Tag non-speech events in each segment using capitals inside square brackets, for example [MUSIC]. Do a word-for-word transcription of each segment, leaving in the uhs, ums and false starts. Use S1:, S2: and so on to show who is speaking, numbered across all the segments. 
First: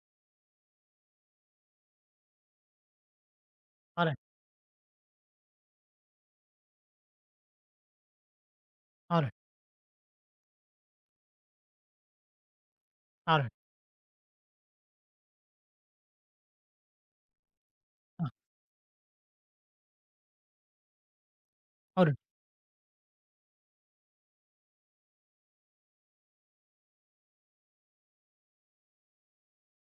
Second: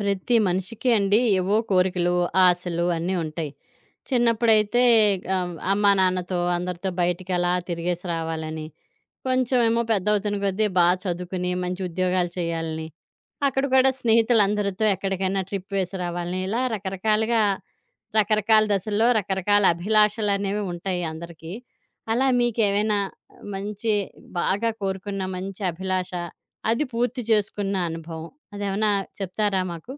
S1: ప్రతి మనిషికి అండి ఏవో కోరికలు, ఆశలు అన్నీ ఉంటాయి.
S2: అవునండి.
S1: చిన్నప్పుడైతే ఆహ్, అమ్మా, నాన్నతో అందరితో బయటికి అలా తిరిగేసి రావాలని,
S2: అవునండి.
S1: కొంచెమేమో పెద్దవుతున్న కొద్దీ బా చదువుకుని మంచి ఉద్యోగాలు చేయాలని,
S2: అవునండి.
S1: అక్కడ కూడా స్నేహితులందరితో ఎక్కడికైనా ట్రిప్ వేసి రావాలని, ఇలా రకరకాలుగా
S2: ఆ!
S1: రకరకాల దశల్లో రకరకాల అభిలాషలనేవి ఉంటాయి అందరికీ.
S2: అవునండి.
S1: అలా మీకేవైనా మంచి బాగా కోరుకున్న మంచి అభిలాష, అది పూర్తి చేసుకున్న అనుభవం అదేమన్నా చెప్తారా మాకు?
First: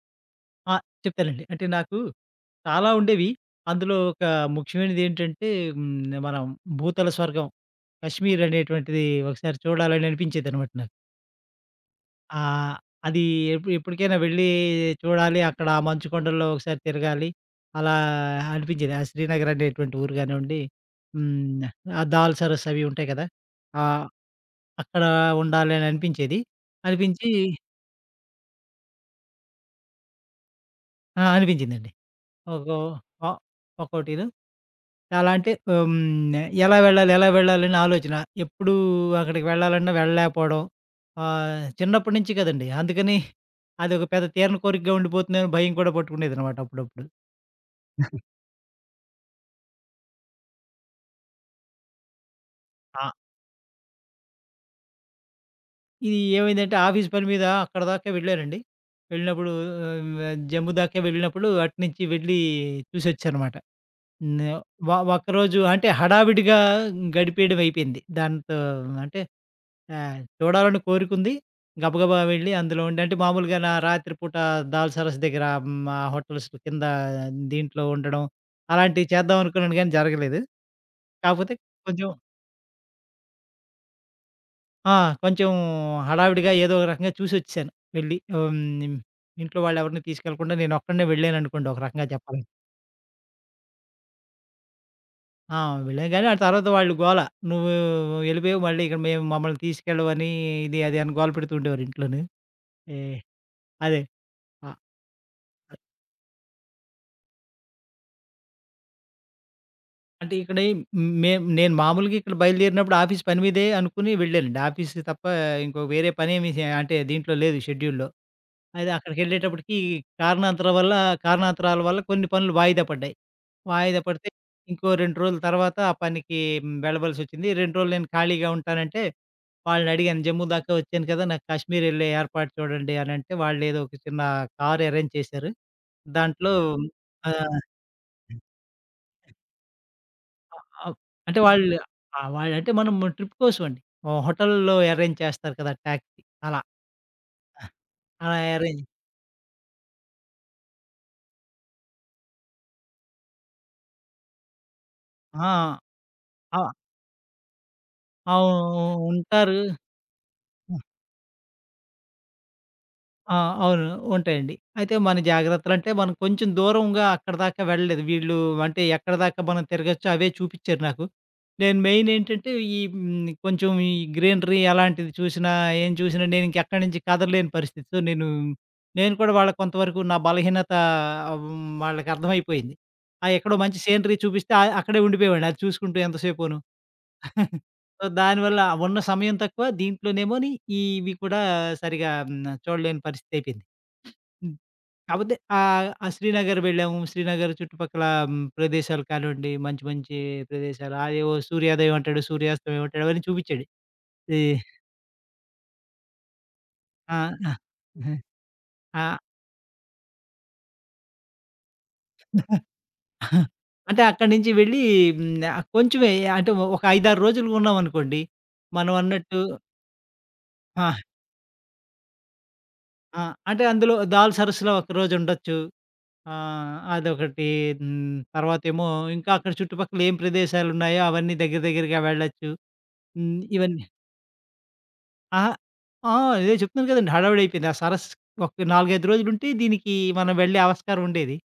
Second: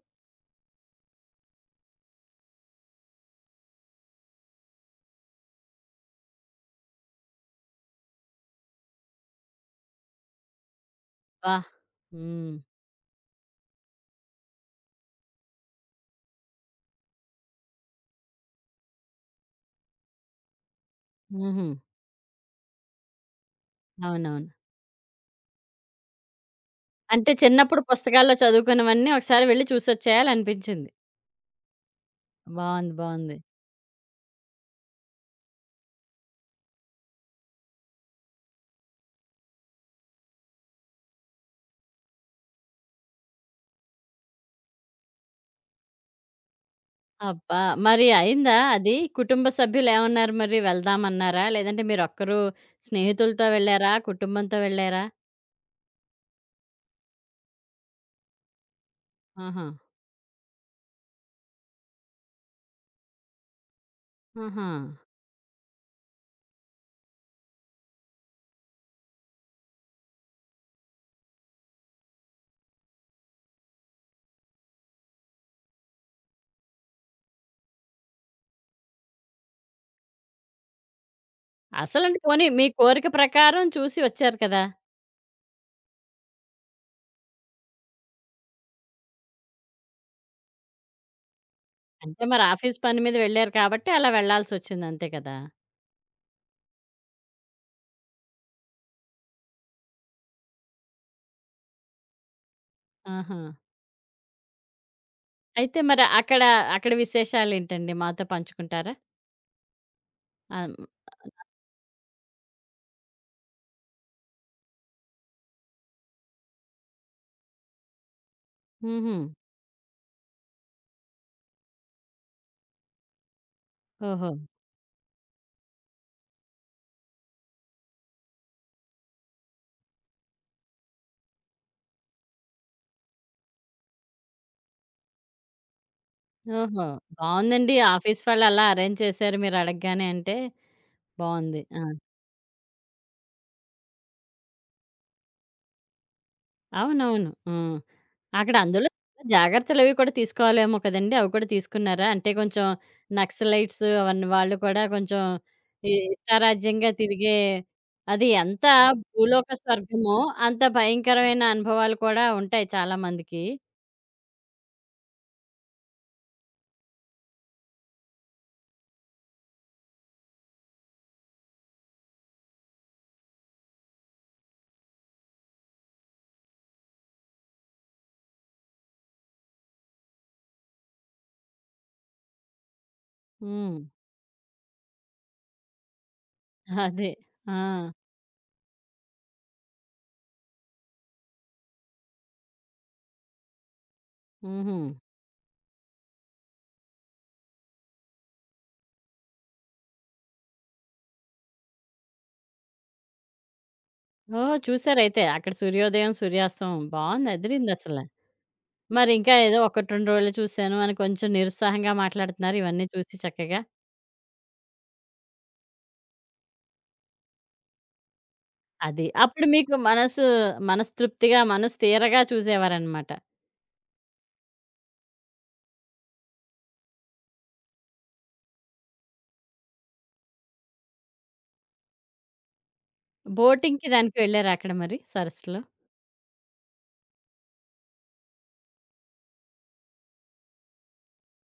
S2: ఆ! చెప్తానండి. అంటే నాకు చాలా ఉండేవి. అందులో ఒక ముఖ్యమైనదేంటంటే హ్మ్. మనం భూతల స్వర్గం 'కశ్మీర్' అనేటువంటిది ఒకసారి చూడాలని అనిపించేదనమాట నాకు.
S1: అబ్బా! హ్మ్.
S2: ఆహ్, అది ఎప్పు ఎప్పటికైనా వెళ్ళి చూడాలి. అక్కడ ఆ మంచు కొండల్లో ఒకసారి తిరగాలి. అలా అనిపించేది. ఆ శ్రీనగర్ అనేటువంటి ఊరు గానివ్వండి, హ్మ్.
S1: హుహు.
S2: ఆ దాల్ సరస్సు అవి ఉంటాయి కదా! ఆహ్,
S1: అవునవును.
S2: అక్కడ ఉండాలని అనిపించేది. అనిపించి
S1: అంటే చిన్నప్పుడు పుస్తకాల్లో చదువుకున్నవన్నీ ఒకసారి వెళ్లి చూసొచ్చేయాలనిపించింది.
S2: ఆ! అనిపించిందండి. ఒక్కో
S1: బావుంది.
S2: ఆ!
S1: బావుంది.
S2: ఒక్కోటీను. చాలా అంటే హ్మ్. ఎలా వెళ్ళాలి? ఎలా వెళ్ళాలని ఆలోచన. ఎప్పుడూ అక్కడికి వెళ్ళాలన్నా వెళ్ళలేకపోవడం. ఆహ్, చిన్నప్పటి నుంచి కదండీ. అందుకని అదొక పెద్ద తీరని కోరికగా ఉండిపోతుందేమో భయం కూడా పట్టుకునేదనమాట అప్పుడప్పుడు.
S1: అబ్బా! మరి అయిందా అది? కుటుంబ సభ్యులేమన్నారు మరి? వెళ్దామన్నారా? లేదంటే మీరొక్కరు
S2: ఆ!
S1: స్నేహితులతో వెళ్లారా? కుటుంబంతో వెళ్లారా?
S2: ఇది ఏమైందంటే ఆఫీస్ పని మీద అక్కడి దాకా వెళ్ళానండి. వెళ్ళినప్పుడు
S1: ఆహా!
S2: ఆహ్, జమ్ము దాకా వెళ్ళినప్పుడు అటునుంచి వెళ్ళి చూసొచ్చానమాట. హ్మ్.
S1: ఆహా!
S2: వ ఒక్కరోజు అంటే హడావిడిగా గడిపేయడం అయిపోయింది. దాంతో అంటే ఆ! చూడాలని కోరికుంది. గబగబా వెళ్ళి అందులో ఉండి అంటే మామూలుగా నా రాత్రి పూట దాల్ సరస్ దగ్గర హ్మ్, ఆ హోటల్స్ కింద దీంట్లో ఉండడం అలాంటివి చేద్దాం అనుకున్నాను గానీ జరగలేదు. కాపోతే కొంచెం
S1: అసలంటే పోనీ మీ కోరిక ప్రకారం చూసి వచ్చారు కదా!
S2: ఆ! కొంచెం హడావిడిగా ఏదో ఒక రకంగా చూసొచ్చేసాను వెళ్ళి. హ్మ్, ఇంట్లో వాళ్ళెవరిని తీసుకెళ్ళకుండా నేనొక్కడినే వెళ్ళాననుకోండి ఒక రకంగా
S1: అంటే మరి
S2: చెప్పాలంటే.
S1: ఆఫీస్ పని మీద వెళ్లారు కాబట్టి అలా వెళ్లాల్సొచ్చింది అంతే కదా!
S2: ఆ! వెళ్ళాను గానీ ఆ తర్వాత వాళ్ళు గోల. "నువ్వు ఎళ్ళిపోయావు మళ్ళీ ఇక్కడ మేము మమ్మల్ని తీసుకెళ్ళవని" ఇది అది అని గోల పెడుతూ ఉండేవారు ఇంట్లోను. ఏ
S1: ఆహా!
S2: అదే.
S1: అయితే మరి అక్కడ అక్కడ విశేషాలేంటండి? మాతో పంచుకుంటారా?
S2: అంటే ఇక్కడ
S1: ఆ!
S2: ఏం మేం నేను మామూలుగా ఇక్కడ బయలుదేరినప్పుడు ఆఫీస్ పని మీదే అనుకుని వెళ్ళానండి. ఆఫీస్ తప్ప ఇంకో వేరే పనేమి చే అంటే దీంట్లో లేదు షెడ్యూల్‌లో. అయితే
S1: హుహు.
S2: అక్కడికెళ్ళేటప్పటికి కారణాంతరం వల్ల కారణాంతరాల వల్ల కొన్ని పనులు వాయిదా పడ్డాయి. వాయిదా పడితే
S1: ఓహో!
S2: ఇంకో రెండు రోజుల తర్వాత ఆ పనికి వెళ్ళవలసొచ్చింది. రెండు రోజులు నేను ఖాళీగా ఉంటానంటే వాళ్ళనడిగాను. జమ్మూ దాకా వచ్చాను కదా! నాకు కాశ్మీర్ ఎళ్ళే ఏర్పాటు చూడండి అనంటే వాళ్ళేదో ఒక చిన్న కార్ అరేంజ్ చేశారు. దాంట్లో
S1: ఓహో!
S2: ఆహ్
S1: బావుందండి. ఆఫీస్ వాళ్ళు అలా అరేంజ్ చేశారు మీరు అడగగానే అంటే
S2: అవ్ అంటే
S1: బావుంది.
S2: వాళ్ళు
S1: ఆ!
S2: ఆహ్, వాళ్ళంటే మనం ట్రిప్ కోసం అండి. ఓహ్! హోటల్‌లో అరేంజ్ చేస్తారు కదా! టాక్సీ అలా.
S1: అవునవును. హ్మ్.
S2: అలా
S1: అక్కడ
S2: అరేంజ్
S1: అందులో జాగ్రత్తలవి కూడా తీసుకోవాలేమో కదండీ! అవి కూడా తీసుకున్నారా? అంటే కొంచెం నక్సలైట్స్ అవన్నీ వాళ్ళు కూడా కొంచెం
S2: ఆ!
S1: ఈ
S2: ఆ!
S1: ఇష్టారాజ్యంగా తిరిగే అది
S2: అవును.
S1: ఎంత భూలోక
S2: ఉంటారు.
S1: స్వర్గమో అంత భయంకరమైన అనుభవాలు కూడా ఉంటాయి చాలా
S2: ఆ!
S1: మందికి.
S2: అవును. ఉంటాయండి. అయితే మన జాగ్రత్తలంటే మనం కొంచెం దూరంగా అక్కడిదాకా వెళ్ళలేదు. వీళ్ళు అంటే ఎక్కడిదాకా మనం తిరగొచ్చో అవే చూపిచ్చారు నాకు. నేను మెయిన్ ఏంటంటే ఈ హ్మ్, కొంచెం ఈ గ్రీనరీ అలాంటిది చూసినా, ఏం చూసినా నేనింకెక్కడి నుంచి కదలలేని పరిస్థితి. సో, నేను నేను కూడా వాళ్ళకి కొంతవరకు నా బలహీనత హ్మ్, వాళ్ళకర్థమైపోయింది. ఆ ఎక్కడో
S1: హ్మ్.
S2: మంచి సీనరీ చూపిస్తే ఆహ్, అక్కడే ఉండిపోయేవాడిని అది చూసుకుంటూ ఎంతసేపును.
S1: అదే. ఆ!
S2: సో, దానివల్ల ఉన్న సమయం తక్కువ. దీంట్లోనేమోని ఇవి కూడా సరిగా హ్మ్. చూడలేని పరిస్థితి అయిపోయింది. హ్మ్.
S1: హుహు.
S2: కాపోతే ఆహ్, ఆ శ్రీనగర్ వెళ్ళాము. శ్రీనగర్ చుట్టుపక్కల హ్మ్. ప్రదేశాలు కానివ్వండి, మంచి మంచి ప్రదేశాలు. అదేవో సూర్యోదయం అంటాడు, సూర్యాస్తమయం అంటాడు అవన్నీ చూపిచ్చాడు. ఈ
S1: ఓహ్! చూసారైతే. అక్కడ సూర్యోదయం, సూర్యాస్తమం
S2: ఆ!
S1: బావుంది.
S2: ఆ!
S1: అదిరిందసల.
S2: ఆ!
S1: మరింకా ఏదో ఒకటి, రెండు రోజులు చూశాను అని కొంచెం నిరుత్సాహంగా మాట్లాడుతున్నారు. ఇవన్నీ చూసి చక్కగా.
S2: అంటే అక్కడి నుంచి వెళ్ళి హ్మ్. ఆహ్, కొంచెమే అంటే ఒక ఐదు, ఆరు రోజులు ఉన్నామనుకోండి. మనం
S1: అది.
S2: అన్నట్టు
S1: అప్పుడు మీకు మనసు
S2: ఆ!
S1: మనస్తృప్తిగా, మనసు తీరగా చూసేవారనమాట.
S2: ఆ! అంటే అందులో దాల్ సరస్సులో ఒకరోజు ఉండొచ్చు. ఆ! అదొకటి. హ్మ్. తర్వాతేమో ఇంకా అక్కడ చుట్టుపక్కల ఏం ప్రదేశాలున్నాయో అవన్నీ దగ్గర దగ్గరగా వెళ్ళొచ్చు. హ్మ్. ఇవన్నీ
S1: బోటింగ్‌కి దానికి వెళ్లారా అక్కడ మరి
S2: అహా!
S1: సరస్సులో?
S2: ఆ! అదే చెప్తున్నాను కదండీ. హడావిడైపోయింది. ఆ సరస్సు ఒక నాలుగు, ఐదు రోజులుంటే దీనికి మనం వెళ్ళే ఆస్కారం ఉండేది.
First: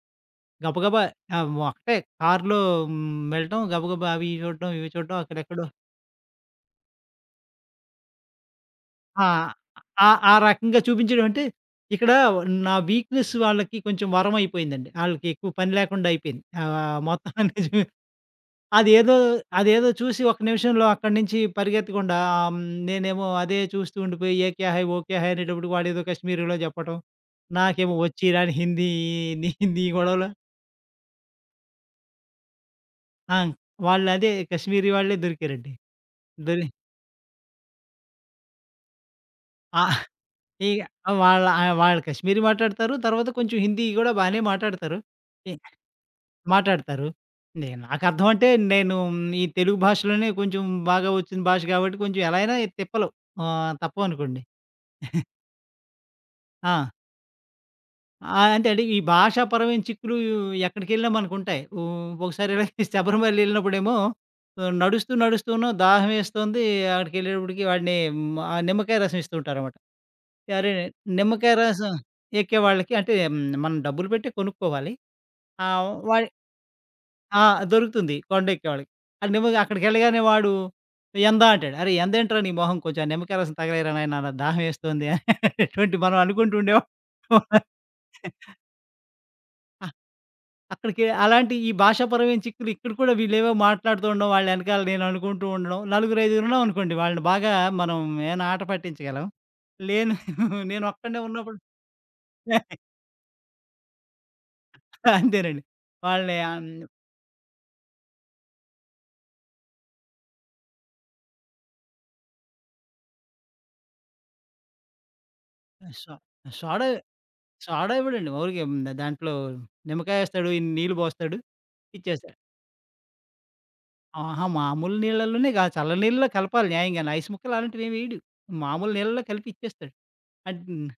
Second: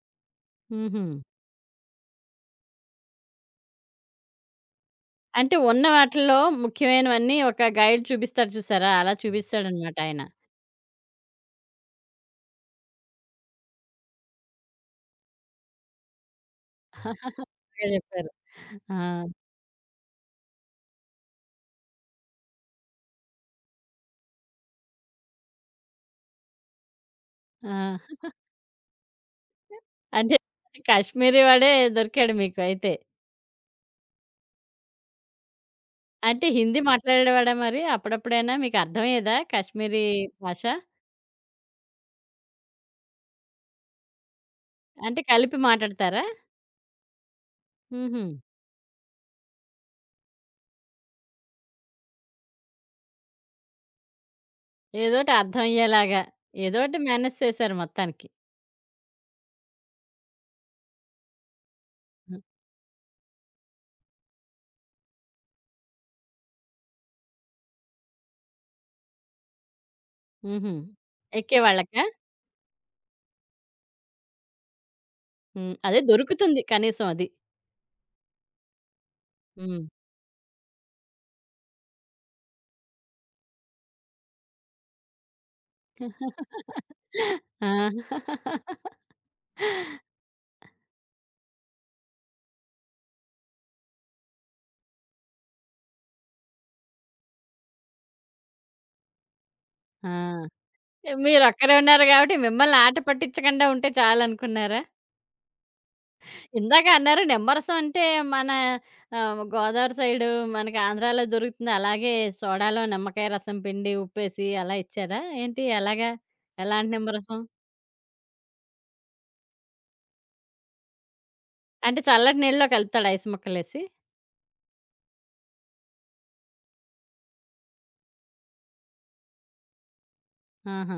S2: గబగబా
S1: హుహు.
S2: ఆహ్, ఒకటే కారులో హ్మ్. వెళ్ళటం గబగబా అవి ఇవి చూడటం, ఇవి చూడటం
S1: అంటే
S2: అక్కడెక్కడో
S1: ఉన్న వాటిల్లో ముఖ్యమైనవన్నీ ఒక గైడ్ చూపిస్తాడు చూసారా? అలా
S2: ఆ!
S1: చూపిస్తాడనమాట
S2: ఆ
S1: ఆయన.
S2: ఆ రకంగా చూపించడం అంటే ఇక్కడ నా వీక్‌నెస్ వాళ్ళకి కొంచెం వరం అయిపోయిందండి. ఆళ్ళకి ఎక్కువ పని లేకుండా అయిపోయింది. ఆహ్, మొత్తం
S1: బాగా
S2: [LAUGHS] అనేది
S1: చెప్పారు. ఆ!
S2: అదేదో అదేదో చూసి ఒక్క నిమిషంలో అక్కడి నుంచి పరిగెత్తకుండా ఆహ్, హ్మ్, నేనేమో అదే చూస్తూ ఉండిపోయి "ఏ క్యా హై! వో క్యా హై!" అనేటప్పటికి వాడేదో కశ్మీరీలో చెప్పటం. నాకేమో
S1: ఆ!
S2: వచ్చి రాని హిందీ నీ నీ గొడవలు.
S1: అంటే కాశ్మీరీ వాడే దొరికాడు మీకు అయితే.
S2: ఆ! వాళ్ళదే కశ్మీరీ వాళ్ళే దొరికారండి.
S1: అంటే
S2: దొరి
S1: హిందీ మాట్లాడేవాడా మరి? అప్పుడప్పుడైనా మీకర్థమయ్యేదా
S2: ఆ!
S1: కాశ్మీరీ భాష?
S2: ఇగ వాళ్ళ ఆహ్, వాళ్ళు కశ్మీరీ మాట్లాడతారు. తర్వాత కొంచెం హిందీ గూడా బానే మాట్లాడతారు.
S1: అంటే
S2: ఎ
S1: కలిపి మాటాడతారా?
S2: మాట్లాడతారు. నే
S1: హుహు.
S2: నాకర్థం అంటే నేను ఈ తెలుగు భాషలోనే కొంచెం బాగా వచ్చిన భాష కాబట్టి కొంచెం ఎలా అయినా తిప్పలు ఆహ్, తప్పవనుకోండి. [LAUGHS]
S1: ఏదోటి అర్థమయ్యేలాగా.
S2: ఆ!
S1: ఏదోటి మేనేజ్ చేశారు మొత్తానికి.
S2: ఆ! అంతే అండి. ఈ భాషాపరమైన చిక్కులు ఎక్కడికెళ్ళినా మనకుంటాయి. ఓ
S1: హ్మ్.
S2: ఒకసారి ఇలాగే [LAUGHS] శబరిమల ఎళ్ళినప్పుడేమో ఆహ్, నడుస్తూ నడుస్తూనో దాహమేస్తోంది. అక్కడికెళ్ళేటప్పటికి వాడిని హ్మ్, ఆ నిమ్మకాయ రసం ఇస్తూ ఉంటారనమాట.
S1: హుహు.
S2: అరే! నిమ్మకాయ రసం
S1: ఎక్కేవాళ్ళకా?
S2: ఎక్కేవాళ్ళకి అంటే హ్మ్, మనం డబ్బులు పెట్టి కొనుక్కోవాలి.
S1: హ్మ్.
S2: ఆహ్,
S1: అదే
S2: వాడి
S1: దొరుకుతుంది కనీసం అది.
S2: ఆ! దొరుకుతుంది కొండెక్కేవాళ్ళకి. ఆ నిమ్మగా
S1: హ్మ్.
S2: అక్కడికెళ్ళగానే వాడు ఎందా అంటాడు. అరే! ఎంద ఏంట్రా నీ మొహం కొంచెం ఆ నిమ్మకాయ రసం తగలేయరా నాయనా నాకు దాహమేస్తోంది అనేటువంటి మనం అనుకుంటూ ఉండేవాళ్ళం.
S1: ఆ!
S2: అక్కడికి అలాంటి ఈ భాషాపరమైన చిక్కులు ఇక్కడ కూడా వీళ్ళేవో మాట్లాడుతూ ఉండడం, వాళ్ళ ఎనకాల నేను అనుకుంటూ ఉండడం. నలుగురు, ఐదుగురు ఉన్నామనుకోండి వాళ్ళని బాగా మనం ఏమైనా ఆట పట్టించగలం. లేను
S1: ఆ!
S2: నేను ఒక్కడినే ఉన్నప్పుడు
S1: మీరొక్కరే ఉన్నారు గాబట్టి మిమ్మల్ని
S2: [LAUGHS]
S1: ఆట పట్టిచ్చకుండా ఉంటే చాలనుకున్నారా?
S2: అంతేనండి. వాళ్ళని ఆహ్,
S1: ఇందాక అన్నారు నిమ్మరసం అంటే మన ఆహ్, గోదావరి సైడు మనకి ఆంధ్రాలో దొరుకుతుంది. అలాగే సోడాలో నిమ్మకాయ రసం పిండి ఉప్పేసి అలా ఇచ్చారా? ఏంటి ఎలాగా?
S2: సో సోడా
S1: ఎలాంటి నిమ్మరసం?
S2: సోడా ఇవ్వడండి. ఊరికే దాంట్లో నిమ్మకాయేస్తాడు, ఇన్ని నీళ్ళు పోస్తాడు,
S1: అంటే
S2: ఇచ్చేస్తాడు.
S1: చల్లటి నీళ్ళలో కలుపుతాడా ఐస్ ముక్కలేసి?
S2: ఆహా! మామూలు నీళ్ళలోనే గా చల్ల నీళ్ళలో కలపాలి న్యాయంగానే. ఐస్ ముక్కలు అలాంటివేమి ఎయడు. మామూలు నీళ్ళలో కలిపి ఇచ్చేస్తాడు. అన్ హ్మ్.
S1: ఆహా!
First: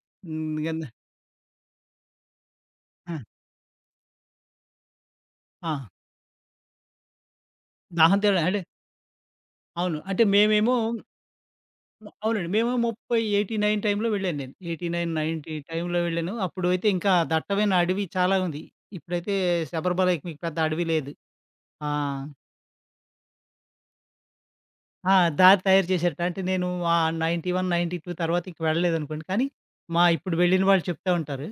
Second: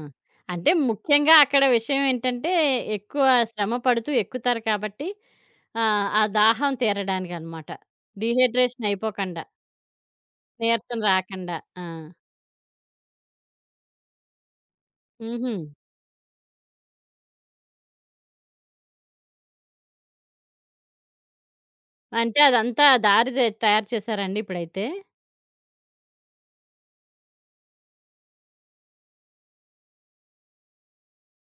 S2: ఇంగ
S1: అంటే ముఖ్యంగా అక్కడ విషయం ఏంటంటే
S2: ఆ!
S1: ఎక్కువ శ్రమ పడుతూ ఎక్కుతారు కాబట్టి
S2: ఆ!
S1: ఆహ్, ఆ దాహం తీరడానికనమాట.
S2: దాహం తీర అంటే
S1: డీహైడ్రేషన్ అయిపోకండా,
S2: అవును. అంటే మేమేమో
S1: నీరసం రాకండా. ఆ!
S2: అవునండి. మేము ముప్పై ఎనభై తొమ్మిది టైమ్‌లో వెళ్ళాను నేను. ఎనభై తొమ్మిది,
S1: హుహు.
S2: తొంభై టైమ్‌లో వెళ్ళాను. అప్పుడైతే ఇంకా దట్టమైన అడవి చాలా ఉంది. ఇప్పుడైతే శబరిమలైకి మీకు పెద్ద అడవి లేదు. ఆ!
S1: అంటే అదంతా దారి దే తయారు చేశారండి ఇప్పుడైతే?
S2: ఆ! దారి తయారు చేశారట. అంటే నేను ఆహ్, తొంభై ఒకటి, తొంభై రెండు తర్వాత ఇంక వెళ్ళలేదనుకోండి. కానీ మా ఇప్పుడు వెళ్ళిన వాళ్ళు చెప్తా ఉంటారు.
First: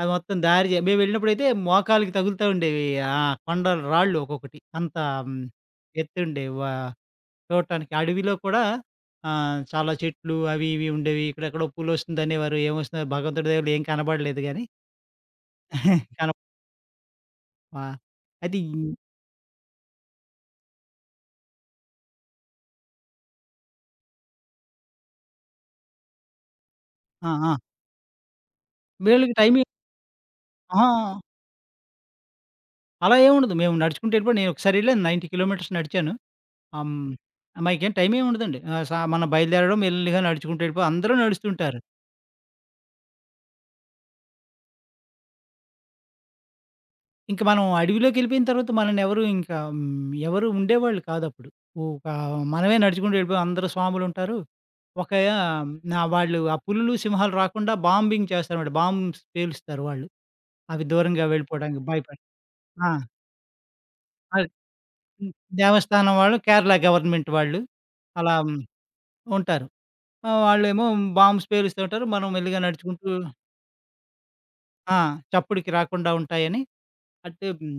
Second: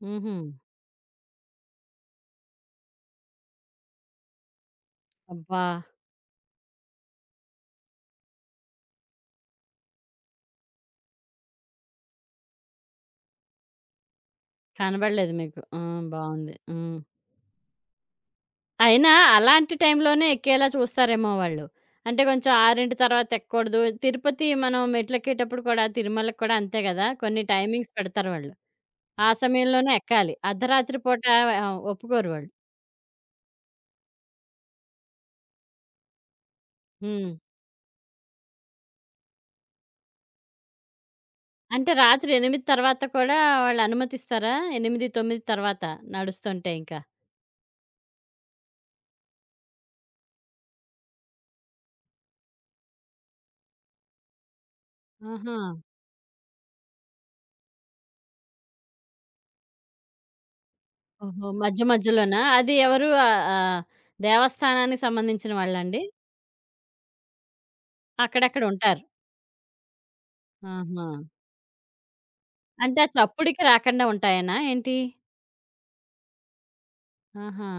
S2: అది
S1: హుహు.
S2: మొత్తం దారి జే మేము వెళ్ళినప్పుడైతే మోకాళ్ళకి తగులుతా ఉండేవి. ఆ కొండలు రాళ్ళు ఒక్కొక్కటి. అంత హ్మ్,
S1: అబ్బా!
S2: ఎత్తుండేవి. వా చూడటానికి. అడవిలో కూడా ఆహ్, చాలా చెట్లు అవి ఇవి ఉండేవి. ఇక్కడెక్కడో పూలొస్తుంది అనేవారు. ఏమొస్తుందో భగవంతుడి దయవల్ల ఏం కనబడలేదు గానీ
S1: కనబడలేదు మీకు. ఆ!
S2: [LAUGHS] కన
S1: బావుంది. హ్మ్.
S2: ఆ! అది
S1: అయినా అలాంటి టైంలోనే ఎక్కేలా చూస్తారేమో వాళ్ళు. అంటే కొంచెం ఆరు తర్వాత ఎక్కకూడదు. తిరుపతి మనం మెట్లెక్కేటప్పుడు కూడా తిరుమలకి కూడా అంతే గదా!
S2: ఆ!
S1: కొన్ని
S2: ఆ!
S1: టైమింగ్స్ పెడతారు వాళ్ళు. ఆ
S2: వీళ్ళకి టైమింగ్
S1: సమయంలోనే ఎక్కాలి.
S2: అహా!
S1: అర్ధరాత్రి పూట ఆహ్, ఒప్పుకోరు వాళ్ళు.
S2: అలా ఏమి ఉండదు. మేము నడుచుకుంటూ వెళ్ళిపోయి నేనొకసారి వెళ్ళాను తొంభై కిలోమీటర్స్ నడిచాను. ఆహ్, హ్మ్.
S1: హ్మ్.
S2: మాకేం టైమేం ఉండదండి. ఆహ్, సా మనం బయలుదేరడం మెల్లిగా నడుచుకుంటూ వెళ్ళిపోయి అందరూ నడుస్తుంటారు.
S1: అంటే రాత్రి ఎనిమిది తర్వాత కూడా వాళ్ళు అనుమతిస్తారా? ఎనిమిది, తొమ్మిది తర్వాత నడుస్తుంటే ఇంకా?
S2: ఇంక మనం అడవిలోకెళ్ళిపోయిన తర్వాత మననెవరు ఇంకా హ్మ్, ఎవరు ఉండేవాళ్ళు కాదప్పుడు. ఒక మనమే నడుచుకుంటూ వెళ్ళిపోయాం. అందరూ స్వాములుంటారు. ఒక ఆ,
S1: ఆహా!
S2: నా వాళ్ళు ఆ పులులు, సింహాలు రాకుండా బాంబింగ్ చేస్తారన్నమాట. బాంబ్స్ పేలుస్తారు వాళ్ళు. అవి దూరంగా
S1: ఓహో! మధ్య
S2: వెళ్ళిపోవడానికి భయపడి.
S1: మధ్యలోనా? అది
S2: ఆ!
S1: ఎవరు ఆహ్, ఆహ్,
S2: అది
S1: దేవస్థానానికి
S2: హ్మ్.
S1: సంబంధించిన వాళ్ళండి?
S2: దేవస్థానం వాళ్ళు, కేరళ గవర్నమెంట్ వాళ్ళు అలా మ్,
S1: అక్కడక్కడ ఉంటారు.
S2: ఉంటారు. ఆహ్, వాళ్ళేమో
S1: ఆహా!
S2: బాంబ్స్ పేలుస్తూ ఉంటారు. మనం మెల్లిగా
S1: అంటే ఆ
S2: నడుచుకుంటూ
S1: చప్పుడుకి రాకుండా ఉంటాయేనా ఏంటి?
S2: ఆ! చప్పుడుకి రాకుండా ఉంటాయని అంటే
S1: ఆహా!
S2: హ్మ్.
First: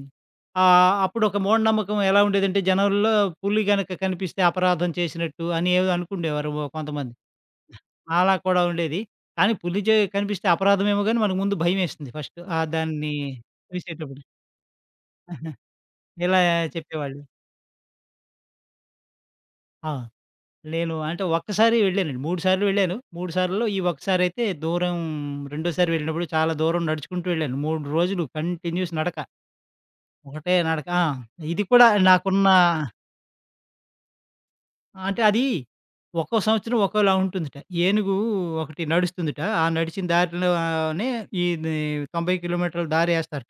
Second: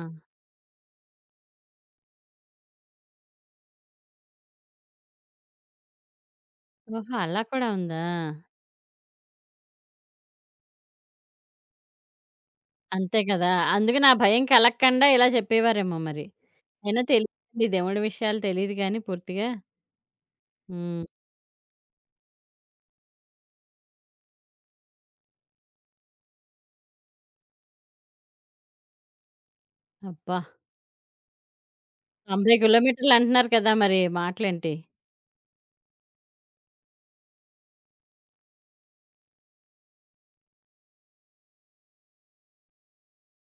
S2: ఆహ్, అప్పుడొక మూఢనమ్మకం ఎలా ఉండేదంటే జనంలో పులి గనక కనిపిస్తే అపరాధం చేసినట్టు అని ఏదో అనుకుండేవారు ఓ కొంతమంది.
S1: ఓహో! అలా కూడా ఉందా?
S2: అలా కూడా ఉండేది. కానీ పులి చే కనిపిస్తే అపరాధమేమో గాని మనకు ముందు భయమేస్తుంది ఫస్ట్. ఆహ్, దాన్ని
S1: అంతే కదా! అందుకే నా
S2: చూసేటప్పుడు.
S1: భయం కలగకుండా ఇలా
S2: [LAUGHS]
S1: చెప్పేవారేమో మరి.
S2: ఇలా
S1: అయినా
S2: చెప్పేవాళ్ళు.
S1: తెలియదండి దేవుడి విషయాలు తెలీదు గానీ పూర్తిగా.
S2: ఆ! నేను
S1: హ్మ్.
S2: అంటే ఒక్కసారి వెళ్ళానండి. మూడు సార్లు వెళ్ళాను. మూడు సార్లులో ఈ ఒక్కసారయితే దూరం రెండోసారి వెళ్ళినప్పుడు చాలా దూరం నడుచుకుంటూ వెళ్ళాను. మూడు రోజులు కంటిన్యూస్ నడక.
S1: అబ్బా!
S2: ఒకటే నడక. ఆ! ఇది కూడా నాకున్న
S1: తొంభై కిలోమీటర్లు అంటున్నారు కదా! మరి మాటలేంటి?
S2: అంటే అది ఒక్కో సంవత్సరం ఒక్కోలా ఉంటుందట. ఏనుగు ఒకటి నడుస్తుందట. ఆ నడిచిన దారిలోనే ఇది తొంభై కిలోమీటర్ల దారేస్తారట.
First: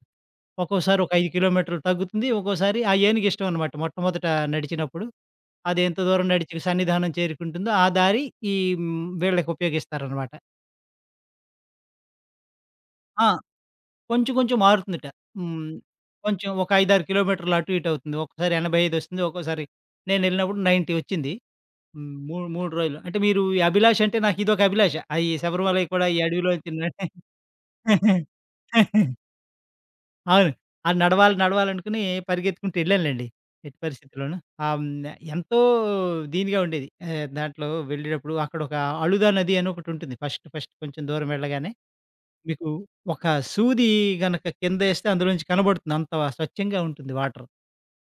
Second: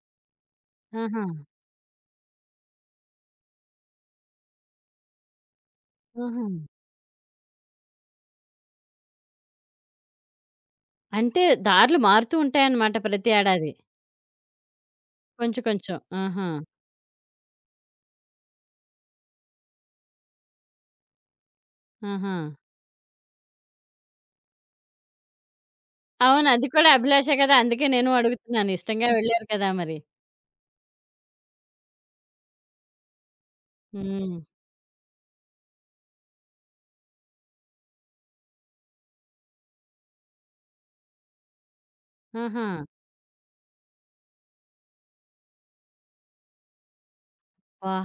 S2: ఒక్కోసారి ఒక
S1: ఆహా!
S2: ఐదు కిలోమీటర్లు తగ్గుతుంది. ఒక్కోసారి ఆ ఏనుగు ఇష్టం అనమాట. మొట్టమొదట నడిచినప్పుడు. అది ఎంత దూరం
S1: ఆహా!
S2: నడిచి సన్నిధానం చేరుకుంటుందో ఆ దారి ఈ హ్మ్, వీళ్ళకి ఉపయోగిస్తారనమాట.
S1: అంటే దారులు మారుతూ ఉంటాయన్నమాట
S2: ఆ!
S1: ప్రతి ఏడాది.
S2: కొంచెం కొంచెం మారుతుందట.
S1: కొంచెం
S2: హ్మ్.
S1: కొంచెం. ఆహా!
S2: కొంచెం ఒక ఐదు, ఆరు కిలోమీటర్లు అటు ఇటు అవుతుంది. ఒక్కసారి ఎనభై ఐదు వస్తుంది. ఒక్కోసారి నేనెళ్ళినప్పుడు తొంభై వచ్చింది. హ్మ్.
S1: ఆహా!
S2: మూ మూడు రోజులు. అంటే మీరు ఈ అభిలాష అంటే నాకిదొక అభిలాష. అయి శబరిమలై కూడా ఈ
S1: అవును. అది
S2: అడవిలోంచి న
S1: కూడా అభిలాషే కదా! అందుకే నేను అడుగుతున్నాను. ఇష్టంగా
S2: [LAUGHS]
S1: వెళ్లారు కదా మరి.
S2: అవును. ఆ నడవాలి నడవాలనుకుని పరిగెత్తుకుంటూ వెళ్ళానులెండి. ఎట్టి
S1: హ్మ్.
S2: పరిస్థితిలోను. ఆహ్, హ్మ్. ఎంతో దీనిగా ఉండేది. ఆహ్, దాంట్లో వెళ్ళేటప్పుడు అక్కడొక అళుదా నది అని ఒకటుంటుంది. ఫస్ట్ ఫస్ట్ కొంచెం దూరం వెళ్ళగానే
S1: ఆహా!
S2: మీకు ఒక సూది గనక కిందేస్తే అందులోంచి కనబడుతుంది. అంత స్వచ్ఛంగా ఉంటుంది వాటర్.
S1: అబ్బా!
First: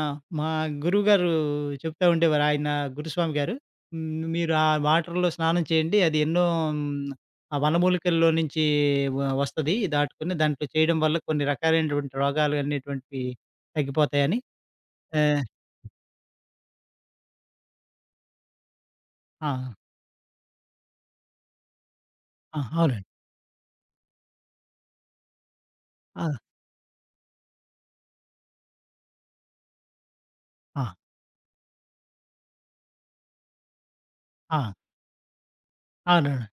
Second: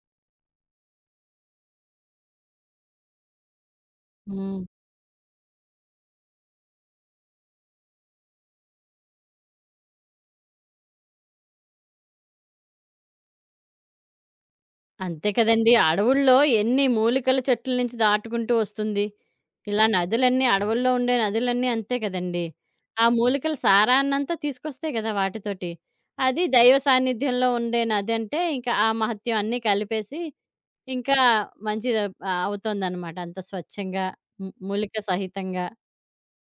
S2: ఆ! మా గురువుగారు చెప్తా ఉండేవారు. ఆయన గురుస్వామి గారు. హ్మ్. మీరు
S1: హ్మ్.
S2: ఆ వాటర్‌లో స్నానం చేయండి. అది ఎన్నో హ్మ్. ఆ వనమూలికల్లో నుంచి వ వస్తది. దాటుకొని దాంట్లో చేయడం వల్ల కొన్ని రకాలైనటువంటి రోగాలు అనేటువంటివి తగ్గిపోతాయని.
S1: అంతే
S2: ఆహ్,
S1: కదండీ. అడవుల్లో ఎన్ని మూలికల చెట్ల నుంచి దాటుకుంటూ వస్తుంది.
S2: ఆ!
S1: ఇలా నదులన్నీ అడవుల్లో ఉండే నదులన్నీ అంతే కదండీ.
S2: ఆ!
S1: ఆ
S2: అవునండి.
S1: మూలికల సారాన్నంతా తీసుకొస్తాయి కదా! వాటితోటి.
S2: ఆ!
S1: అది దైవ సాన్నిధ్యంలో ఉండే నదంటే ఇంకా ఆ మహత్యం అన్నీ కలిపేసి
S2: ఆ!
S1: ఇంకా మంచిది ఆహ్, అవుతోందనమాట. అంత స్వచ్ఛంగా ము
S2: ఆ!
S1: మూలిక సహితంగా
S2: అవునవును.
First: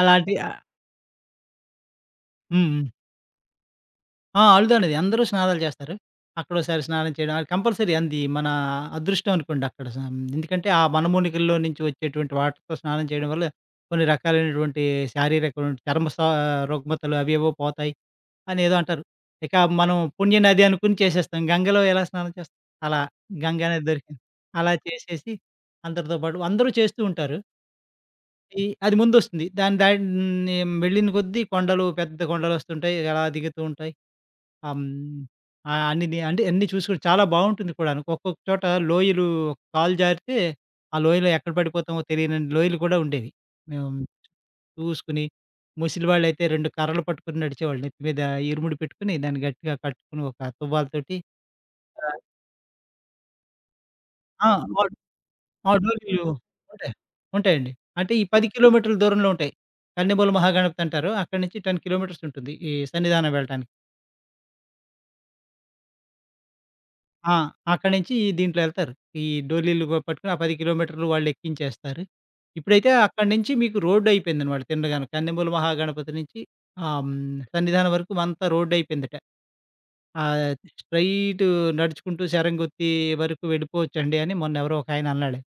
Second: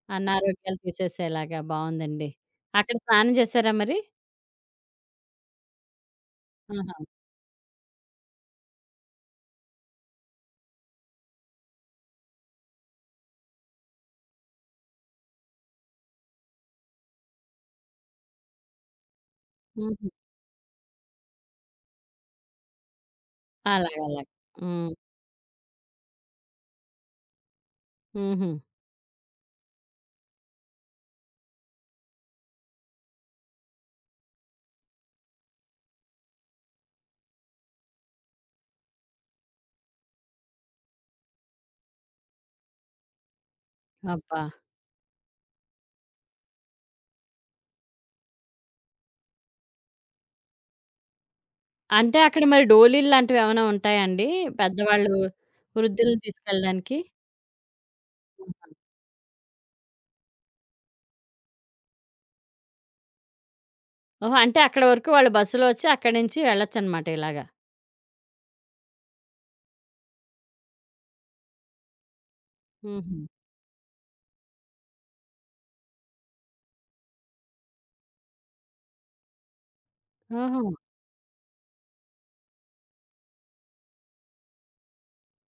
S2: అలాంటి ఆహ్,
S1: అనారోగ్యాలు తీసేసేలాగా. బావుందండి.
S2: హ్మ్.
S1: అక్కడ స్నానం చేసారా మరి?
S2: ఆ! అలుదనేది అందరూ స్నానాలు చేస్తారు. అక్కడోసారి
S1: ఆహా!
S2: స్నానం చేయడం అది కంపల్సరీ అంది మన అదృష్టం అనుకోండి అక్కడ స ఎందుకంటే ఆ మనుమూనికల్లో నుంచి వచ్చేటువంటి వాటర్‌తో స్నానం చేయడం వల్ల కొన్ని రకాలైనటువంటి శారీరకమైన చర్మ స రుగ్మతలు అవేవో పోతాయి అనేదో అంటారు. ఇక మనం
S1: హుహు.
S2: పుణ్యనది అనుకుని చేసేస్తాం. గంగలో ఎలా స్నానం చేస్తాం? అలా గంగా నది దొరికింది.
S1: అలాగలాగ.
S2: అలా
S1: హ్మ్.
S2: చేసేసి అందరితో పాటు అందరూ చేస్తూ ఉంటారు.
S1: హుహు.
S2: ఈ అది ముందొస్తుంది. దాని దాన్ని వెళ్ళిన కొద్దీ కొండలు పెద్ద కొండలొస్తుంటాయి. అలా దిగుతూ ఉంటాయి. ఆ! హ్మ్. ఆ! అన్నిది అంటే అన్నీ చూసుకొని చాలా బావుంటుంది కూడాను. ఒక్కొక్క చోట లోయలు కాలు జారితే, ఆ లోయలో ఎక్కడ పడిపోతామో తెలియనన్ని లోయలు కూడా ఉండేవి. మేము
S1: అబ్బా!
S2: చూసుకొని, ముసలివాళ్ళైతే రెండు కర్రలు పట్టుకొని నడిచేవాళ్ళు. నెత్తి మీద ఇరుముడి పెట్టుకొని దాన్ని గట్టిగా కట్టుకొని ఒక తువ్వాలుతోటి ఆ!
S1: అంటే అక్కడ మరి డోలీలు లాంటివేమైనా ఉంటాయండి?
S2: ఆ! ఆడ్
S1: పెద్దవాళ్ళు
S2: ఆ
S1: వృద్ధుల్ని
S2: డోలీలు ఉంటాయి.
S1: తీసుకెళ్ళడానికి?
S2: ఉంటాయండి. అంటే ఈ పది
S1: ఆహా!
S2: కిలోమీటర్ల దూరంలో ఉంటాయి. కన్నెమూల మహాగణపతి అంటారు. అక్కడి నుంచి పది కిలోమీటర్స్ ఉంటుంది. ఈ సన్నిధానం వెళ్ళటానికి.
S1: ఓహో! అంటే అక్కడ వరకు వాళ్ళు బస్సులో వచ్చి అక్కడి నుంచి వెళ్ళొచ్చనమాట
S2: ఆ!
S1: ఇలాగా.
S2: అక్కడి నుంచి దీంట్లో ఎళ్తారు. ఈ డోలీలు గ పట్టుకొని ఆ పది కిలోమీటర్లు వాళ్ళెక్కించేస్తారు. ఇప్పుడైతే
S1: హుహు.
S2: అక్కడి నుంచి మీకు రోడ్డయిపోయిందనమాట తిండగాను. కందమూల మహాగణపతి నుంచి ఆహ్, హ్మ్, సన్నిధానం వరకు అంతా రోడ్డయిపోయిందట. ఆహ్,
S1: ఓహో!
S2: స్ట్రెయిటు నడుచుకుంటూ శరంగొత్తి వరకు వెళ్ళిపోవచ్చండి అని మొన్నెవరో ఒకాయన అన్నాడు.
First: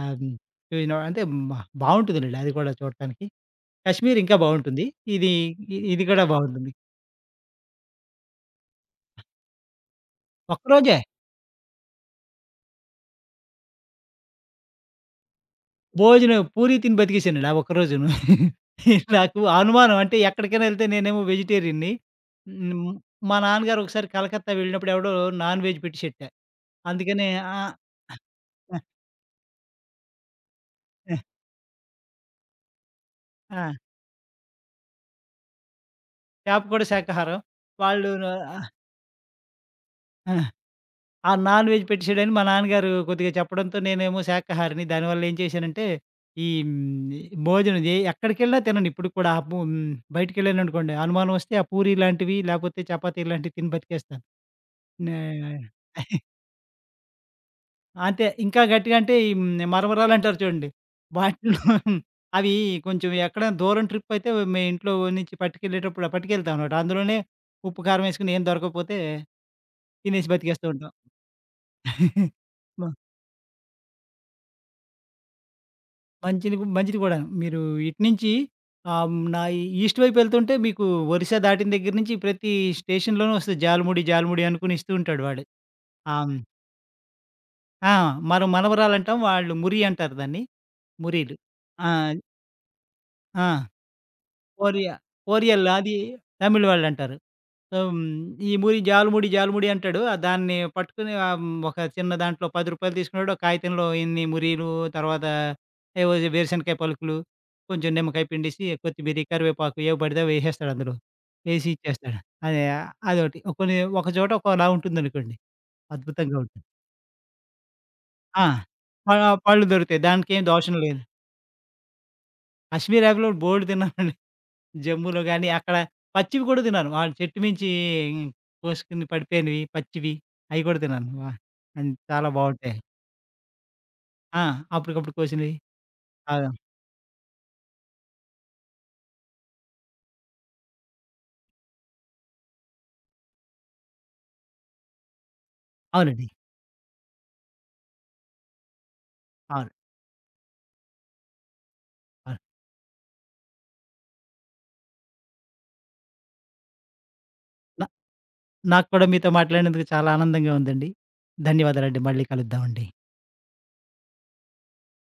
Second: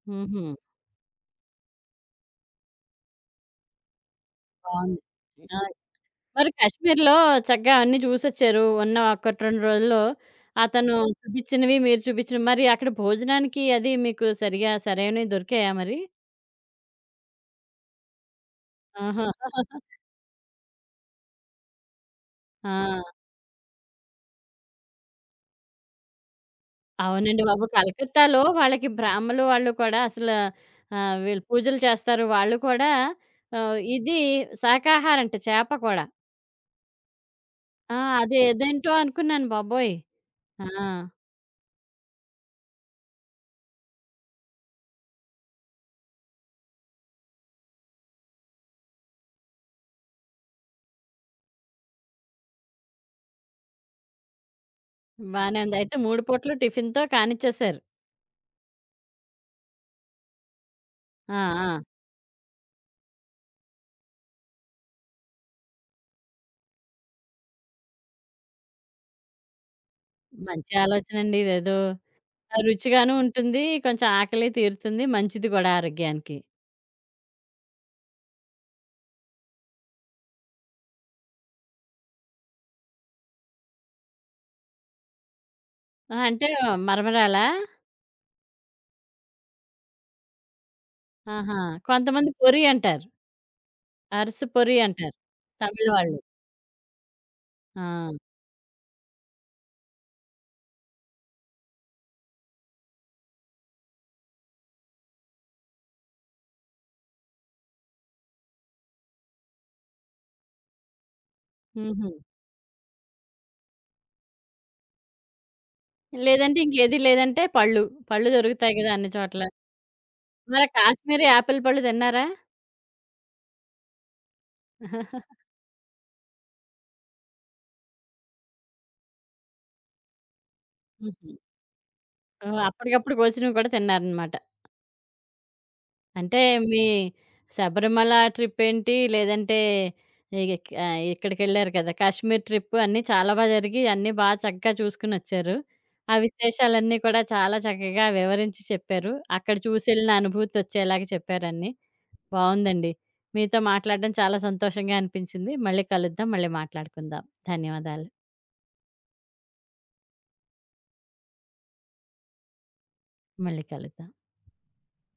S2: ఆహ్, హ్మ్,
S1: హుహు.
S2: యు నో అంటే మ బావుంటుందిలెండి అది కూడా చూడటానికి. కశ్మీర్ ఇంకా బావుంటుంది.
S1: బావుంది.
S2: ఇది
S1: ఆ! హ్మ్.
S2: ఇ ఇది కూడా
S1: మరి
S2: బావుంటుంది.
S1: కాశ్మీర్‌లో చక్కగా అన్నీ చూసొచ్చారు. ఉన్న ఒకటి, రెండు రోజుల్లో అతను
S2: ఒక్కరోజే.
S1: చూపిచ్చినవి, మీరు చూపిచ్చినవి. మరి అక్కడ భోజనానికి అది మీకు సరిగా సరైనవి దొరికాయా మరి?
S2: భోజనం పూరి తిని బతికేసానండి ఆ ఒక్కరోజును.
S1: ఆహా!
S2: నాకు అనుమానం అంటే ఎక్కడికైనా ఎళ్తే నేనేమో వెజిటేరియన్‌ని. హ్మ్.
S1: ఆ!
S2: మా నాన్నగారు ఒకసారి కలకత్తా వెళ్ళినప్పుడు ఎవడో నాన్ వెజ్ పెట్టేసెట్ట. అందుకనే
S1: అవునండి బాబు.
S2: ఆహ్,
S1: కలకత్తాలో వాళ్ళకి బ్రాహ్మలు వాళ్ళు కూడా అసల ఆహ్, వీళ్ళు పూజలు చేస్తారు. వాళ్ళు కూడా
S2: ఆ!
S1: ఆహ్, ఇది శాకాహారంట చేప కూడా.
S2: చేప కూడ శాకాహారం.
S1: ఆ!
S2: వాళ్ళు
S1: అది ఏదేంటో అనుకున్నాను బాబోయ్!
S2: ఆహ్,
S1: ఆ!
S2: ఆ నాన్ వెజ్ పెట్టేసాడని మా నాన్నగారు కొద్దిగా చెప్పడంతో నేనేమో శాకాహారిని. దానివల్ల ఏం చేశానంటే, ఈ హ్మ్, భోజనం ఏ ఎక్కడికెళ్ళినా తినను ఇప్పటికి కూడా. ఆహ్, బు బయటికెళ్ళాననుకోండి అనుమానం వస్తే ఆ పూరి లాంటివి లేకపోతే చపాతీ ఇలాంటివి తిని బతికేస్తాను. నే
S1: బానే ఉంది. అయితే మూడు పూటలు టిఫిన్‌తో కానిచ్చేశారు.
S2: అంటే ఇంకా గట్టిగా అంటే ఈ మరమరాలు అంటారు చూడండి.
S1: ఆ!
S2: వాటిలో
S1: ఆ!
S2: [LAUGHS] అవి కొంచెం ఎక్కడైనా దూరం ట్రిప్ అయితే మే ఇంట్లో నుంచి పట్టుకెళ్ళేటప్పుడు పట్టుకెళ్తాం అన్నమాట. అందులోనే ఉప్పు, కారం వేసుకొని ఏం దొరకకపోతే తినేసి బతికేస్తూ
S1: మంచి
S2: ఉంటాం.
S1: ఆలోచనండి ఇదేదో.
S2: [LAUGHS]
S1: ఆ!
S2: మ
S1: రుచిగాను ఉంటుంది. కొంచెం ఆకలి తీరుతుంది. మంచిది గూడా ఆరోగ్యానికి.
S2: మంచిది కూ- మంచిది కూడాను. మీరు ఇటునుంచి ఆహ్, హ్మ్, నా ఈస్ట్ వైపు వెళ్తుంటే మీకు ఒరిస్సా దాటిన దగ్గర నుంచి ప్రతి స్టేషన్‌లోనూ వస్తది. జాలముడి, జాలముడి అనుకుని ఇస్తూ ఉంటాడు వాడు.
S1: ఆ!
S2: ఆహ్, హ్మ్,
S1: అంటే మరమరాలా?
S2: ఆ! మనం మనవరాలంటాం. వాళ్ళు మురి అంటారు దాన్ని. మురీలు.
S1: ఆహా!
S2: ఆ!
S1: కొంతమంది పొరి అంటారు.
S2: ఆ!
S1: అరిసె పొరి
S2: ఓరియా
S1: అంటారు.
S2: ఓరియల్
S1: తమిళ్
S2: అది
S1: వాళ్ళు.
S2: తమిళ్ వాళ్ళంటారు. సో, హ్మ్,
S1: ఆ!
S2: ఈ మురి జాలుముడి, జాలుముడి అంటాడు. ఆహ్, దాన్ని పట్టుకొని ఆహ్, హ్మ్, ఒక చిన్న దాంట్లో రూ. పది రూపాయలు తీసుకున్నాడు. ఒక కాగితంలో ఇన్ని మురీలు, తర్వాత ఏవో వేరుశనకాయ పలుకులు, కొంచెం నిమ్మకాయ పిండేసి, కొత్తిమీరి, కరివేపాకు ఏవి పడితే అవి ఏసేస్తాడు అందులో. ఏసి
S1: హుహు.
S2: ఇచ్చేస్తాడు. అదే అదొకటి. ఒక- కొన్ని ఒక చోట ఒకలా ఉంటుందనుకోండి. అద్భుతంగా
S1: లేదంటే
S2: ఉంటుంది.
S1: ఇంకేది లేదంటే పళ్ళు. పళ్ళు
S2: ఆ!
S1: దొరుకుతాయి గదా
S2: ప
S1: అన్ని చోట్ల.
S2: పళ్ళు దొరుకుతాయి. దానికేం
S1: మరి
S2: దోషం లేదు.
S1: కాశ్మీరీ యాపిల్ పళ్ళు తిన్నారా?
S2: కాశ్మీర్ ఆపిల్ బోలెడు తిన్నానండి. జమ్ములో గాని, అక్కడ పచ్చివి కూడా తిన్నాను. ఆ చెట్టు మించి కోసుకొని పడిపోయినవి పచ్చివి అయి కూడా తిన్నాను. వ
S1: హుహు.
S2: అండ్ చాలా
S1: ఓహ్!
S2: బావుంటాయి.
S1: అప్పటికప్పుడు కోసినవి కూడా తిన్నారనమాట.
S2: ఆ! అప్పటికప్పుడు కోసినవి. ఆ!
S1: అంటే మీ శబరిమల ట్రిప్ ఏంటి లేదంటే ఇగ క్ ఆహ్, ఇక్కడికెళ్లారు కదా! కాశ్మీర్ ట్రిప్ అన్నీ చాలా బా జరిగి అన్నీ బా చక్కగా చూసుకొనొచ్చారు. ఆ
S2: అవునండి.
S1: విశేషాలన్నీ కూడా చాలా చక్కగా వివరించి చెప్పారు. అక్కడ
S2: అవును.
S1: చూసెళ్ళిన అనుభూతొచ్చేలాగా చెప్పారన్నీ.
S2: అవును.
S1: బావుందండి. మీతో మాట్లాడడం చాలా సంతోషంగా అనిపించింది. మళ్ళీ కలుద్దాం. మళ్ళీ మాట్లాడుకుందాం.
S2: నా
S1: ధన్యవాదాలు.
S2: నాకు కూడా మీతో మాట్లాడినందుకు చాలా ఆనందంగా ఉందండి. ధన్యవాదాలండి. మళ్ళీ కలుద్దామండి.
S1: మళ్ళీ కలుద్దాం.